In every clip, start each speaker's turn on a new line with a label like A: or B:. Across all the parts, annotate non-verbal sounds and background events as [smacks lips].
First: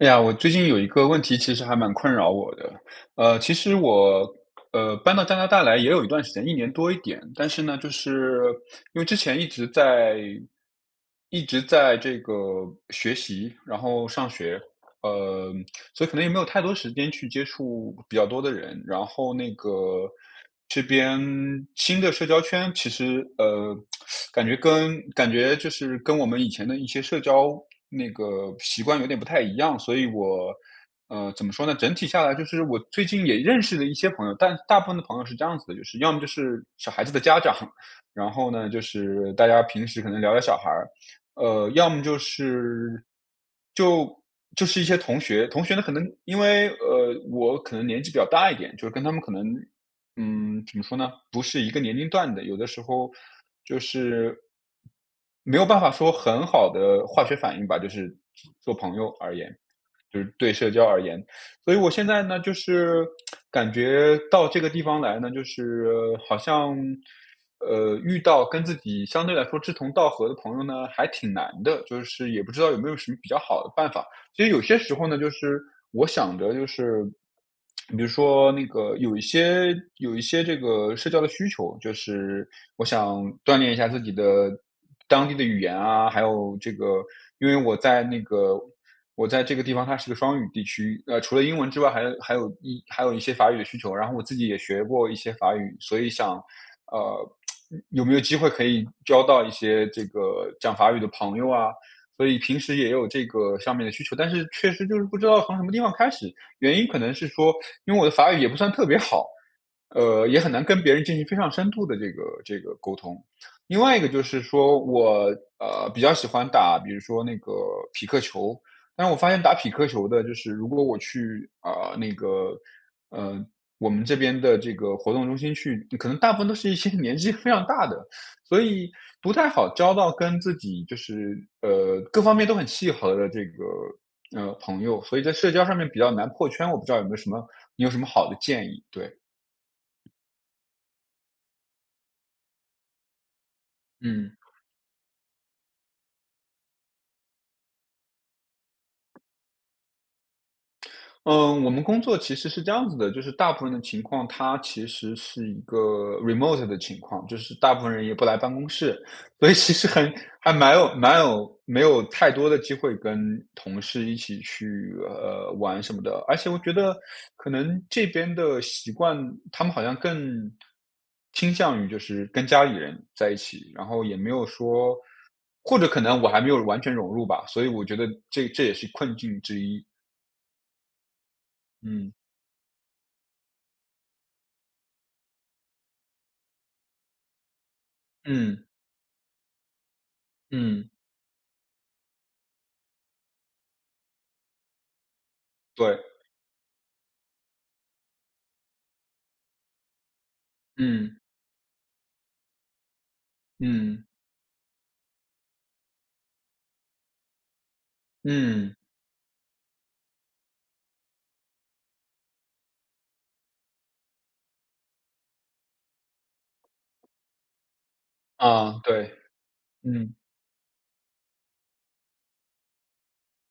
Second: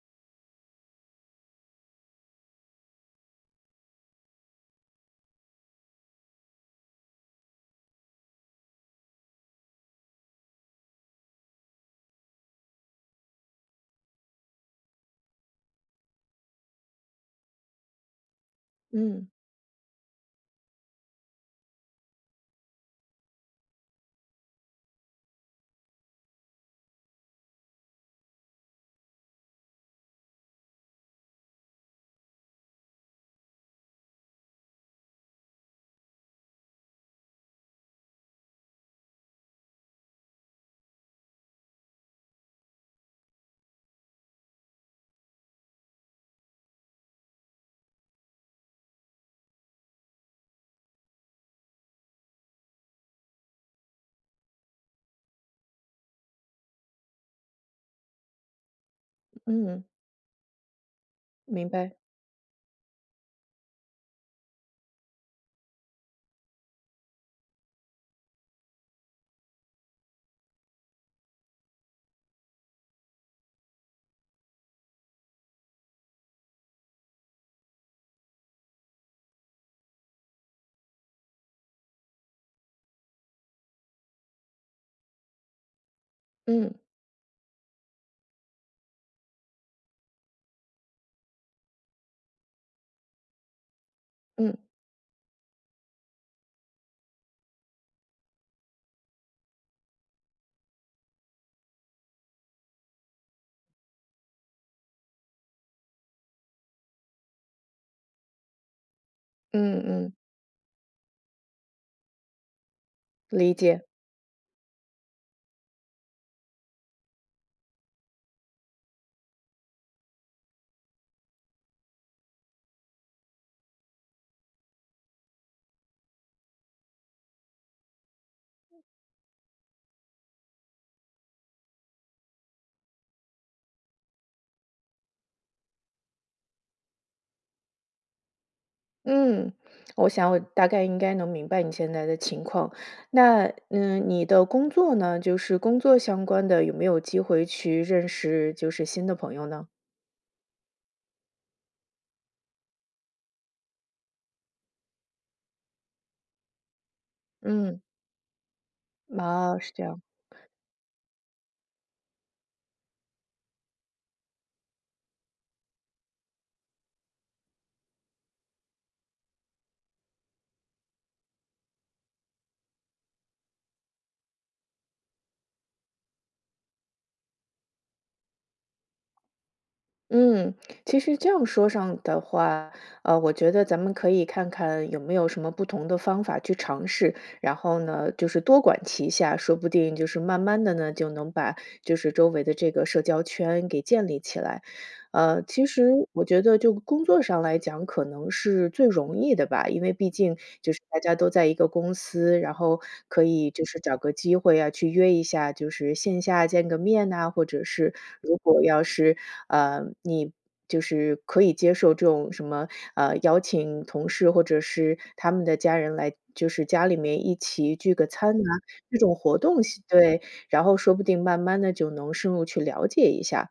A: 哎呀，我最近有一个问题，其实还蛮困扰我的。呃，其实我，呃，搬到加拿大来也有一段时间，1年多一点。但是呢，就是因为之前一直在一直在这个学习，然后上学，呃，所以可能也没有太多时间去接触比较多的人。然
B: 嗯。
A: 后那个，这边新的社交圈，其实，呃，[tsk] [sucks teeth] 感觉跟感觉就是跟我们以前的一些社交那个习惯，有点不太一样。所以我呃，怎么说呢？整体下来就是，我最近也认识了一些朋友，但大部分的朋友是这样子的，就是要么就是小孩子的家长，然后呢，就是大家平时可能聊聊小孩儿。呃，要么就是就就是一些同学，同学呢，可能因为，呃，我可能年纪比较大一点，就是跟他们可能嗯，怎么说呢，不是一个年龄段的，有的时候就是没有办法说很好地化学反应吧，就是做朋友而言，
B: 嗯。
A: 就是对社交而言。[sucks teeth]
B: 明
A: 所以我
B: 白。
A: 现在呢，就是 [tsk] 感觉到这个地方来呢，就是好像，呃，遇到跟自己相对来说志同道合的朋友呢，还挺难的。就是也不知道有没有什么比较好的办法，其实有些时候呢，就是我想的就是 [tsk] 比如说那个有一些有一些这个社交的需求，就是我想锻炼一下自己的当地的语言啊。还有这
B: 嗯。
A: 个因为我在那个我在这个地方，它是个双语地区，呃，除了英文之外，还还有一还有一些法语的需求。然后我自己也
B: 嗯。
A: 学过一些法语，所以想呃，[tsk] 有没有机会可以交到一些这个讲法语的朋友啊。所以平时也有这个上面的需求，但是，确实就是不知道从什么地方开始。原因可能是说，因为我的法语也不算特别好，
B: 嗯嗯。
A: 呃，也很难跟别人进行非常深度的这个这个沟通。
B: 理
A: 另
B: 解。
A: 外一个就是说，我，呃，比较喜欢打比如说那个匹克球，但是我发现打匹克球的就是如果我去，呃，那个呃，我们这边的这个活动中心去，可能大部分都是一些年纪非常大的。所以，不太好交到跟自己就是，呃，各方面都很契合的这个，呃，朋友，所以在社交上面比较难破圈。我不知道有没有什么你有什么好的建议？对。
B: 嗯，我想我大概应该能明白你现在的情况。那嗯，你
A: 嗯。
B: 的工作呢？就是工作相关的，有没有机会去认识就是新的朋友呢？
A: 嗯，我们工作其实是这样子的，就是大部分的情况它其实是一个 Remote 的情况，就是大
B: 嗯。
A: 部分人也不来办公室。所以
B: 哦，
A: 其
B: 是这
A: 实
B: 样。
A: 很还蛮有蛮有没有太多的机会跟同事一起去，呃，玩什么的，而且我觉得可能这边的习惯，他们好像更倾向于就是跟家里人在一起，然后也没有说或者可能我还没有完全融入吧，所以我觉得这这也是困境之一。
B: 嗯，其实这样说上
A: 嗯。
B: 的话。呃，我觉得咱们可以看看有没有什么不同的方法去尝试，然后呢就是多
A: 嗯。
B: 管齐下，说不定就是慢慢地
A: 嗯。
B: 呢，就能把就是周围的这个社交圈给建立起来。呃，其实
A: 对。
B: 我觉得就工作上来讲，可能是最容易的吧。因为毕竟就是大家
A: 嗯。
B: 都在一个公司，然后可以就是找
A: 嗯。
B: 个机会啊，去约一下，就是线下见个面呐，或者是如果
A: 嗯。
B: 要是，呃，你就是可以接受这种什么，啊，邀请同事或者是他们的家人来就是家里面一起聚个餐啊，
A: 啊，
B: 这
A: 对，
B: 种活动
A: 嗯。
B: 对，然后说不定慢慢地就能深入去了解一下。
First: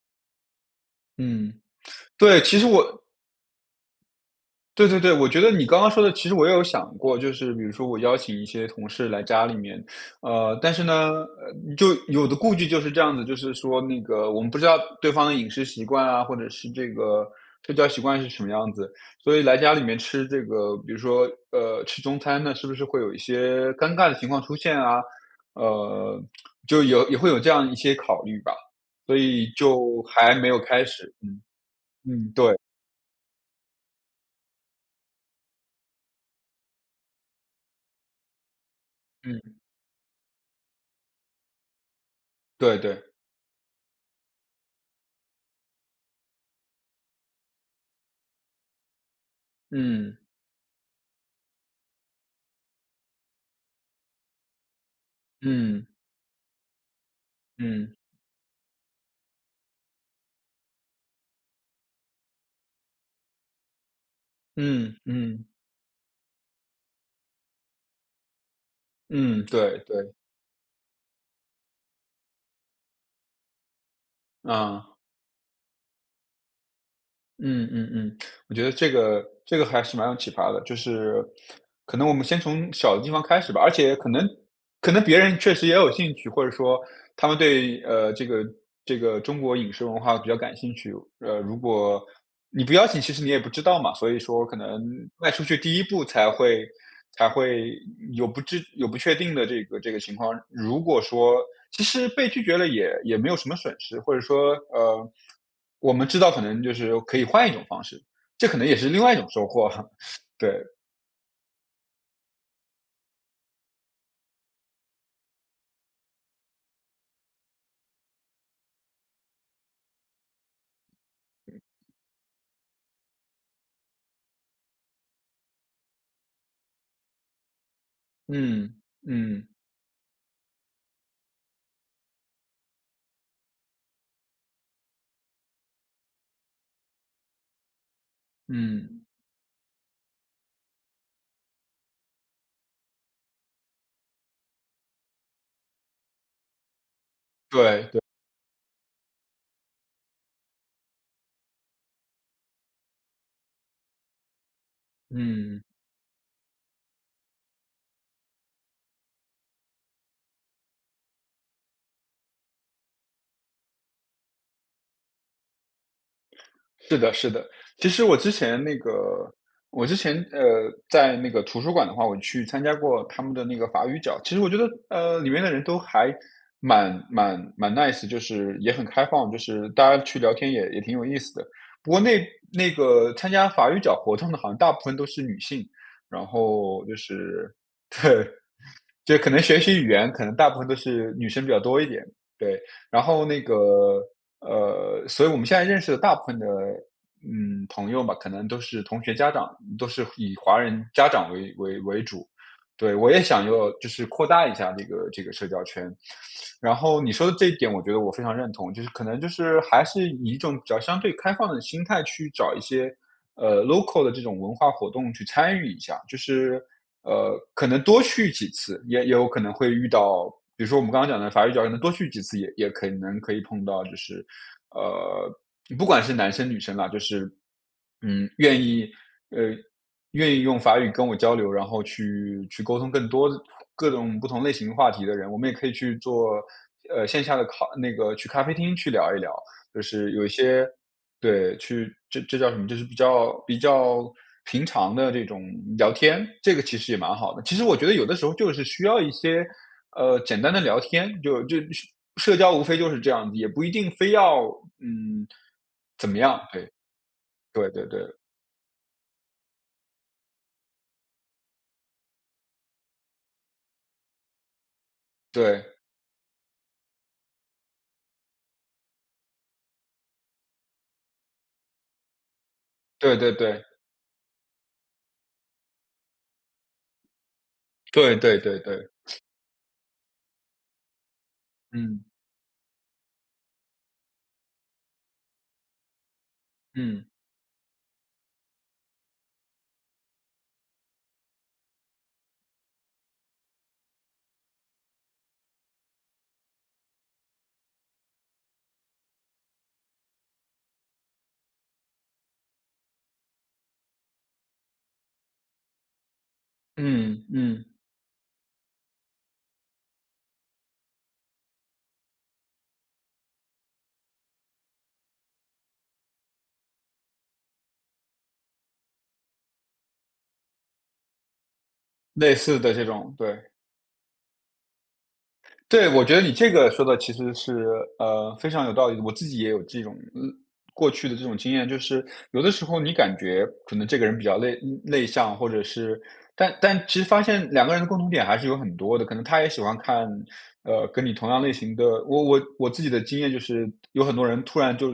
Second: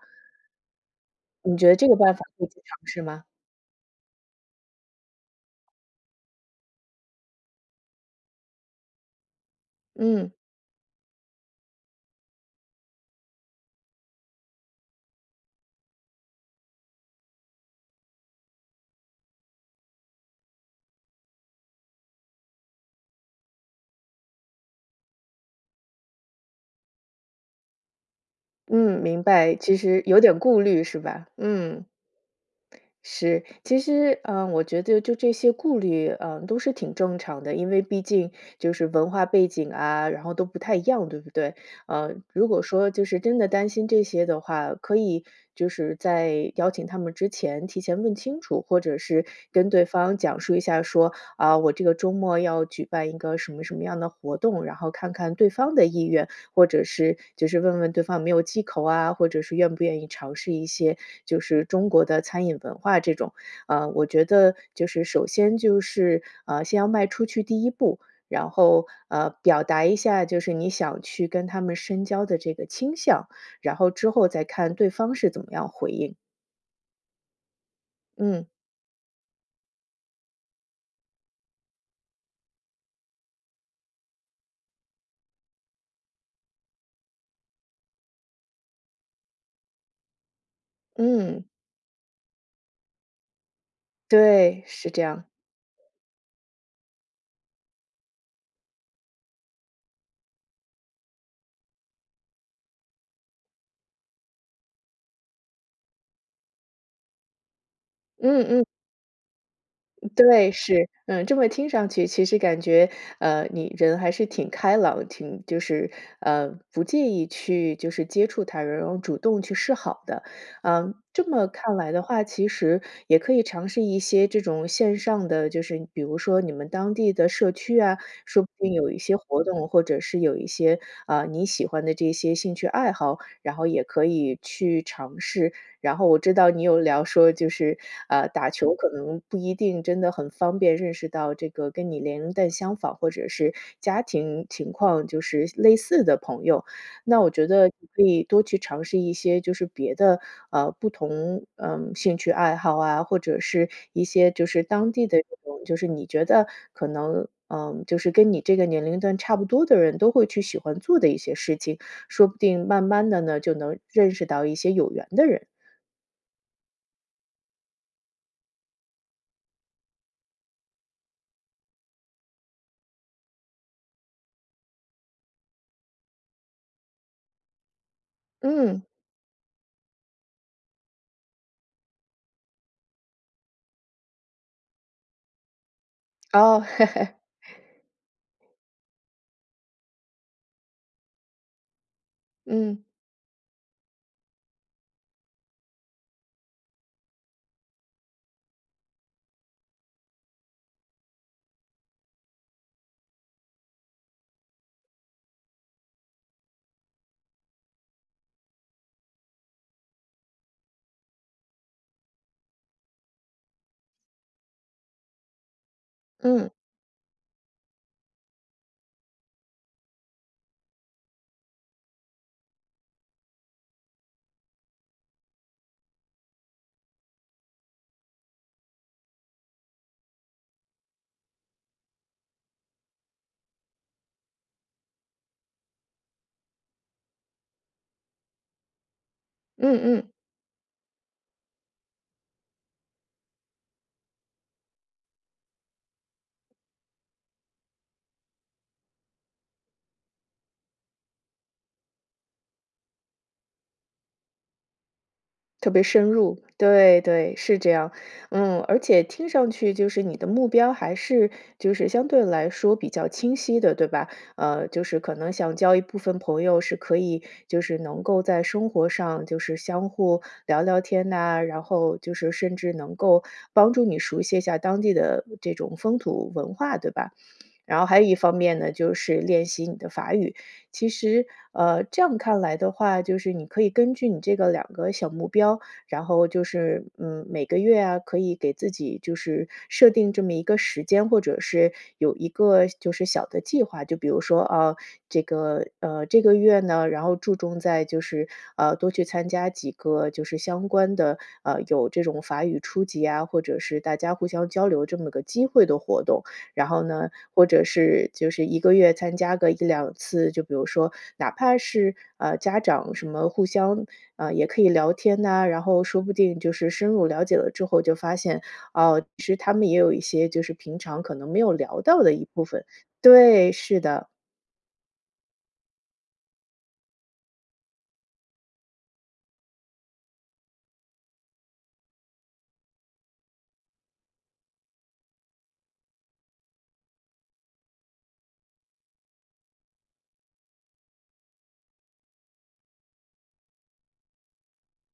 A: 嗯，
B: 你觉得这个办法
A: 对，
B: 可以去
A: 其实
B: 尝
A: 我
B: 试吗？
A: 对，对，对，我觉得你刚刚说的其实我也有想过，就是比如说我邀请一些同事来家里面。
B: 嗯。
A: 呃，但是呢就有的顾忌就是这样子的，就是说那个我们不知道对方的饮食习惯啊，或者是这个睡觉习惯是什么样子，所以来家里面吃这个比如说，呃，吃中餐呢，是不是会有一些尴尬的情况出现啊，呃，就有也会有这样一些考虑吧，
B: 嗯，
A: 所
B: 明
A: 以
B: 白，其
A: 就
B: 实有
A: 还
B: 点
A: 没有
B: 顾虑
A: 开
B: 是
A: 始，
B: 吧？
A: 嗯，
B: 嗯。
A: 嗯，对。
B: 是，其实，嗯，我觉得就这些顾虑，啊，都是挺正常的。因为毕竟就是文化背
A: 嗯。
B: 景啊，然后都不太一样，对不对？啊，如果
A: 对
B: 说就
A: 对。
B: 是真的担心这些的话，可以就是在邀请他们之前提前问清楚，或者是跟对
A: 嗯。
B: 方讲述一下说，啊，我这个周末要举办一个什么什么样的活动。然后看看对方
A: 嗯。
B: 的意愿，或者是就是问
A: 嗯。
B: 问对方没有忌口啊，或者是愿不愿意尝试一些就是中国的餐饮文化这种。啊，我觉得就
A: 嗯，
B: 是首
A: 嗯。
B: 先就是，啊，先要迈出去第一步，然后，呃，
A: 嗯，
B: 表
A: 对，
B: 达一
A: 对。
B: 下就是你想去跟他们深交的这个倾向，然后之后再看
A: 嗯。
B: 对方是怎么样回应。
A: 嗯嗯嗯，[smacks lips]
B: 嗯。
A: 我觉得这个这个还是蛮有启发的。就是可能我们先从小的地方开始吧，而且可能可能别人确实也有兴趣，或者说他们对，呃，这个这个中国饮食文化比较感兴趣。呃，
B: 嗯。
A: 如果你不邀请其实你也不知道嘛。所以说可
B: 对，
A: 能
B: 是这样。
A: 迈出去第一步才会才会有不知有不确定的这个这个情况，如果说其实被拒绝了也也没有什么损失。或者说，呃，我们知道可能就是可以换一种方式，
B: 嗯
A: 这可
B: 嗯。
A: 能也是另外一种收获，
B: 对，
A: 对。
B: 是，嗯。这么听上去，其实感觉，呃，你人还是挺开朗，挺就是呃，不介意去就是接触他人，然后主动去示好的。嗯，这么看来的话，其实，也可以尝试一些这种线上的，就是比如说你们当地的社区啊，说不定
A: 嗯，
B: 有一些活
A: 嗯。
B: 动，或者是有一些，啊，你喜欢的这些兴趣爱好，然后也可以去尝试。然后我知道你有聊说就是，呃，打球可
A: 嗯。
B: 能不一定真的很方便，认识到这个跟你年龄段相仿或者是家庭情况就是类似的朋友。那我觉得
A: 对
B: 你
A: 对。
B: 可以多去尝试一些就是别的，呃，不同，呃，兴趣爱好啊，或者是一些就是当地的这
A: 嗯。
B: 种就是你觉得可能，呃，就是跟你这个年龄段差不多的人都会去喜欢做的一些事情，说不定慢慢地呢，就能认识到一些有缘的人。
A: 是的，是的。其实我之前那个我之前，呃，在那个图书馆的话，我去参加过他们的那个法语角。其实我觉得，呃，里面的人都还蛮蛮蛮 Nice，就是也
B: 嗯。
A: 很开放，就是大家去聊天也也挺有意思的。不过那那个参加法语角活动的好像大部分都是女性，然
B: 哦。
A: 后就
B: [laughs]
A: 是对，就可能学习语言可能大部分都是女生比较多一点。对，
B: 嗯。
A: 然后那个，呃，所以我们现在认识的大部分的，嗯，朋友嘛，可能都是同学家长，都是以华人家长为为为主。对，我也想要就是扩大一下这个这个社交圈。然后你说的这一点我觉得我非常认同，就是可能就是还是以一种比较相对开放的心态去找一些，呃，Local 的这种文化活动去参与一下，就
B: 嗯。
A: 是，呃，可能多去几次，也有可能会遇到比如说我们刚刚讲的法语角可能多去几次也也可能可以碰到就是，呃，不管是男生女生啊，就是，嗯，愿意呃，愿意用法语跟我交流，然后去去沟通更多各种不同类型话题的人。我们也可以去坐，呃，线下的咖那个去咖啡厅去聊一聊，
B: 嗯
A: 就
B: 嗯。
A: 是有一些，对，去这这叫什么就是比较比较平常的这种聊天，这个其实也蛮好的。其实我觉得有的时候就是需要一些，呃，简单的聊天，就就社社交无非就是这样子，也不一定非要，嗯，
B: 特别深
A: 怎么样，
B: 入，
A: 哎，
B: 对，对，是
A: 对
B: 这
A: 对
B: 样，
A: 对。
B: 嗯。而且听上去就是你的目标还是就是相对来说比较清晰的，对吧？呃，就是可能想
A: 对。
B: 交一部分朋友是可以，就是能够在生活上就是相互聊聊天呐，然后就是甚至能
A: 对
B: 够
A: 对对。
B: 帮助你熟悉一下当地的这种风土文化，对吧？[sniffs] 然后还有
A: 对
B: 一方
A: 对对
B: 面呢，
A: 对。
B: 就是
A: [sniffs]
B: 练习你的法语。其实，呃，这
A: 嗯。
B: 样看来的话，就是你可以根据你这个2个小目标，然后就是，
A: 嗯。
B: 嗯，每个月啊，可以给自己就是设定这么一个时间，或者是有一个就是小的计划。就比如说，啊，这个呃，这个月呢，然后注重在就是，呃，多去参加几个就是相关的，呃，有这种法语初级啊，或者是大家互相交流这么个机会的活动。然后呢，
A: 嗯，
B: 或者
A: 嗯。
B: 是就是1个月参加个1-2次，就比如说哪怕是，啊，家长什么互相呃，也可以聊天呐，然后说不定就是深入了解了之后就发现，啊，其实他们也有一些就是平常可能没有聊到的一
A: 类
B: 部
A: 似
B: 分。
A: 的这种，对。
B: 对，是的。
A: 对，我觉得你这个说得其实是，呃，非常有道理的。我自己也有这种嗯，过去的这种经验，就是，有的时候你感觉可能这个人比较内内向，或者是但但其实发现两个人的共同点还是有很多的，可能他也喜欢看，呃，跟你同样类型的我我我自己的经验就是有很多人突然就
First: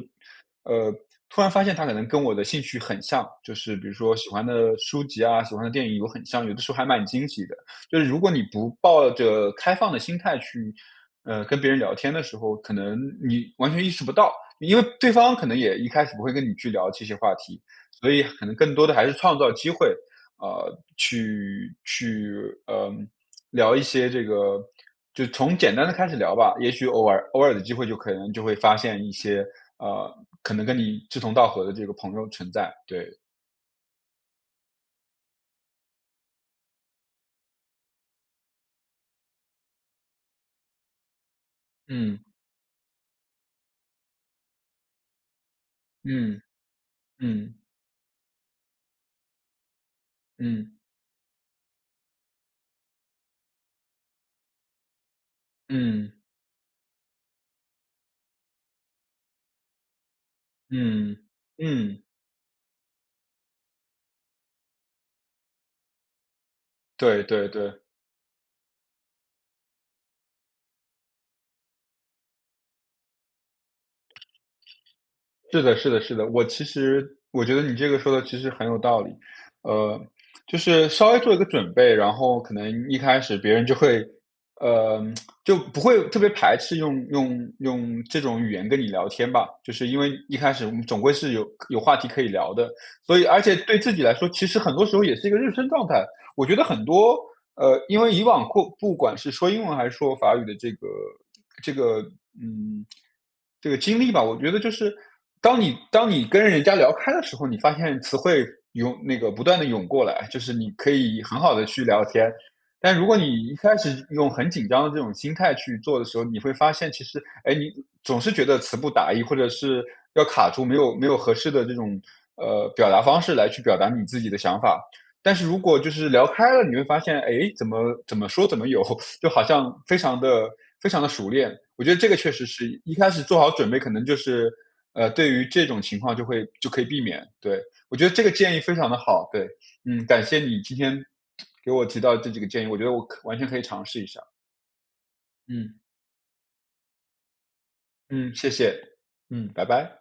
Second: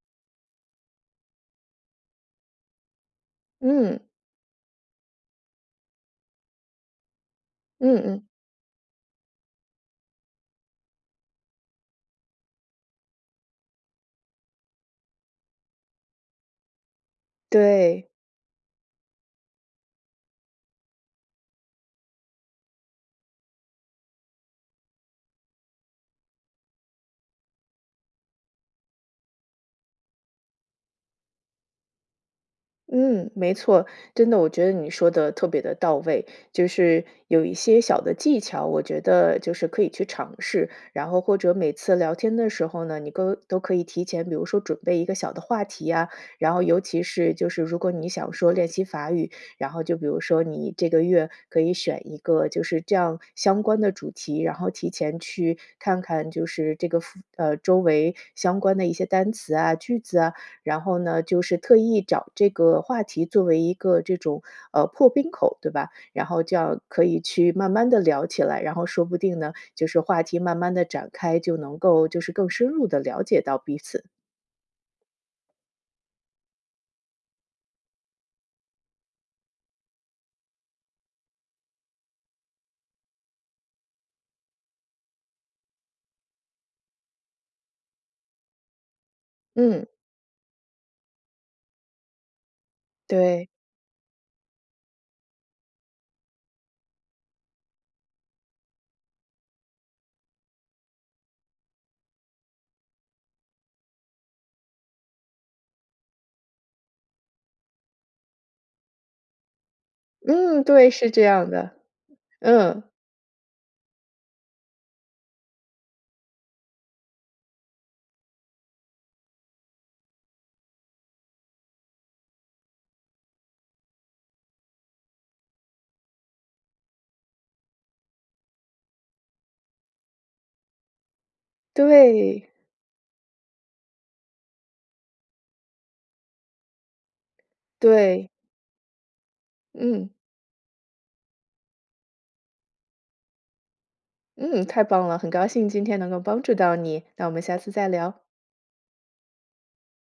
A: 呃，突然发现他可能跟我的兴趣很像，就是比如
B: 嗯。
A: 说喜欢的书籍啊，喜欢的电影有很像，有的时候还蛮惊喜的。
B: 嗯
A: 就是如
B: 嗯。
A: 果你不抱着开放的心态去，呃，跟别人聊天的时候，可能你完全意识不到，因为对方可能也一开始不会跟你去聊这些话题，
B: 对。
A: 所以可能更多的还是创造机会，呃，去去，呃，聊一些这个就从简单的开始聊吧。也许偶尔偶尔的机会就可能就会发现一些，呃，可能跟你志同道合的这个朋友存在，对。
B: 嗯，没错，真的，我觉得你说得特别地到位，就是有一些小的技巧。我觉得就是可以去尝试，然后或者每次聊
A: 嗯。
B: 天的时候呢，你都都可以提前，比如说准备一个小的话题呀，
A: 嗯，
B: 然后尤其是就
A: 嗯。
B: 是如果你想说练习法语，然后就比如说你
A: 嗯。
B: 这个月可以选一个就是这样相关的主题。然后提前去看
A: 嗯。
B: 看，就是这个附呃，周围相关的一些单词啊、句子啊。然后
A: 嗯，
B: 呢，就是特意
A: 嗯。
B: 找这个话题作为一个这种，呃，破冰口对吧，然后这样可以
A: 对对
B: 去慢
A: 对。
B: 慢地聊起来，然后说不定呢，就是话题慢慢地展开，就能够就是更深入地了解到彼此。
A: 是的是的是的，我其实我觉得你这个说得其实很有道理。呃，就是稍微做一个准备，然后可能一开始别人就会，呃，[tsk] 就不会特别排斥用用用这种语言跟你聊天吧，就
B: 嗯。
A: 是因为一开始我们总归是有可有话题可以聊的，所以而
B: 对。
A: 且对自己来说其实很多时候也是一个认生状态。我觉得很多，呃，因为以往过不管是说英文还是说法语的这个这个嗯，这个经历吧。我觉得就是当你当你跟人家聊开的时候，你发现词汇涌那个不断地涌过来，就是
B: 嗯，
A: 你
B: 对，
A: 可
B: 是这
A: 以很
B: 样
A: 好地
B: 的。
A: 去聊天，
B: 嗯。
A: 但如果你一开始用很紧张的这种心态去做的时候，你会发现其实哎，你总是觉得词不达意，或者是要卡住没有没有合适的这种，呃，表达方式来去表达你自己的想法。但是如果就是聊开了你会发现，哎，怎么怎么说怎么有，[laughs] 就好像非常地非常地熟练，我觉得这个确实
B: 对。
A: 是一开始做好准备可能就是，呃，对于这种情况就会就可以避免，对，我觉得这
B: 对。
A: 个建议非常地好。对，嗯，
B: 嗯。
A: 感谢你今天 [smacks lips] 给我提到这几个建议，我觉得我完全可以尝试一下。
B: 嗯，太棒了！很高兴
A: 嗯。
B: 今天能够帮助到你，那我们下次再聊。
A: 嗯，谢谢。嗯，拜拜。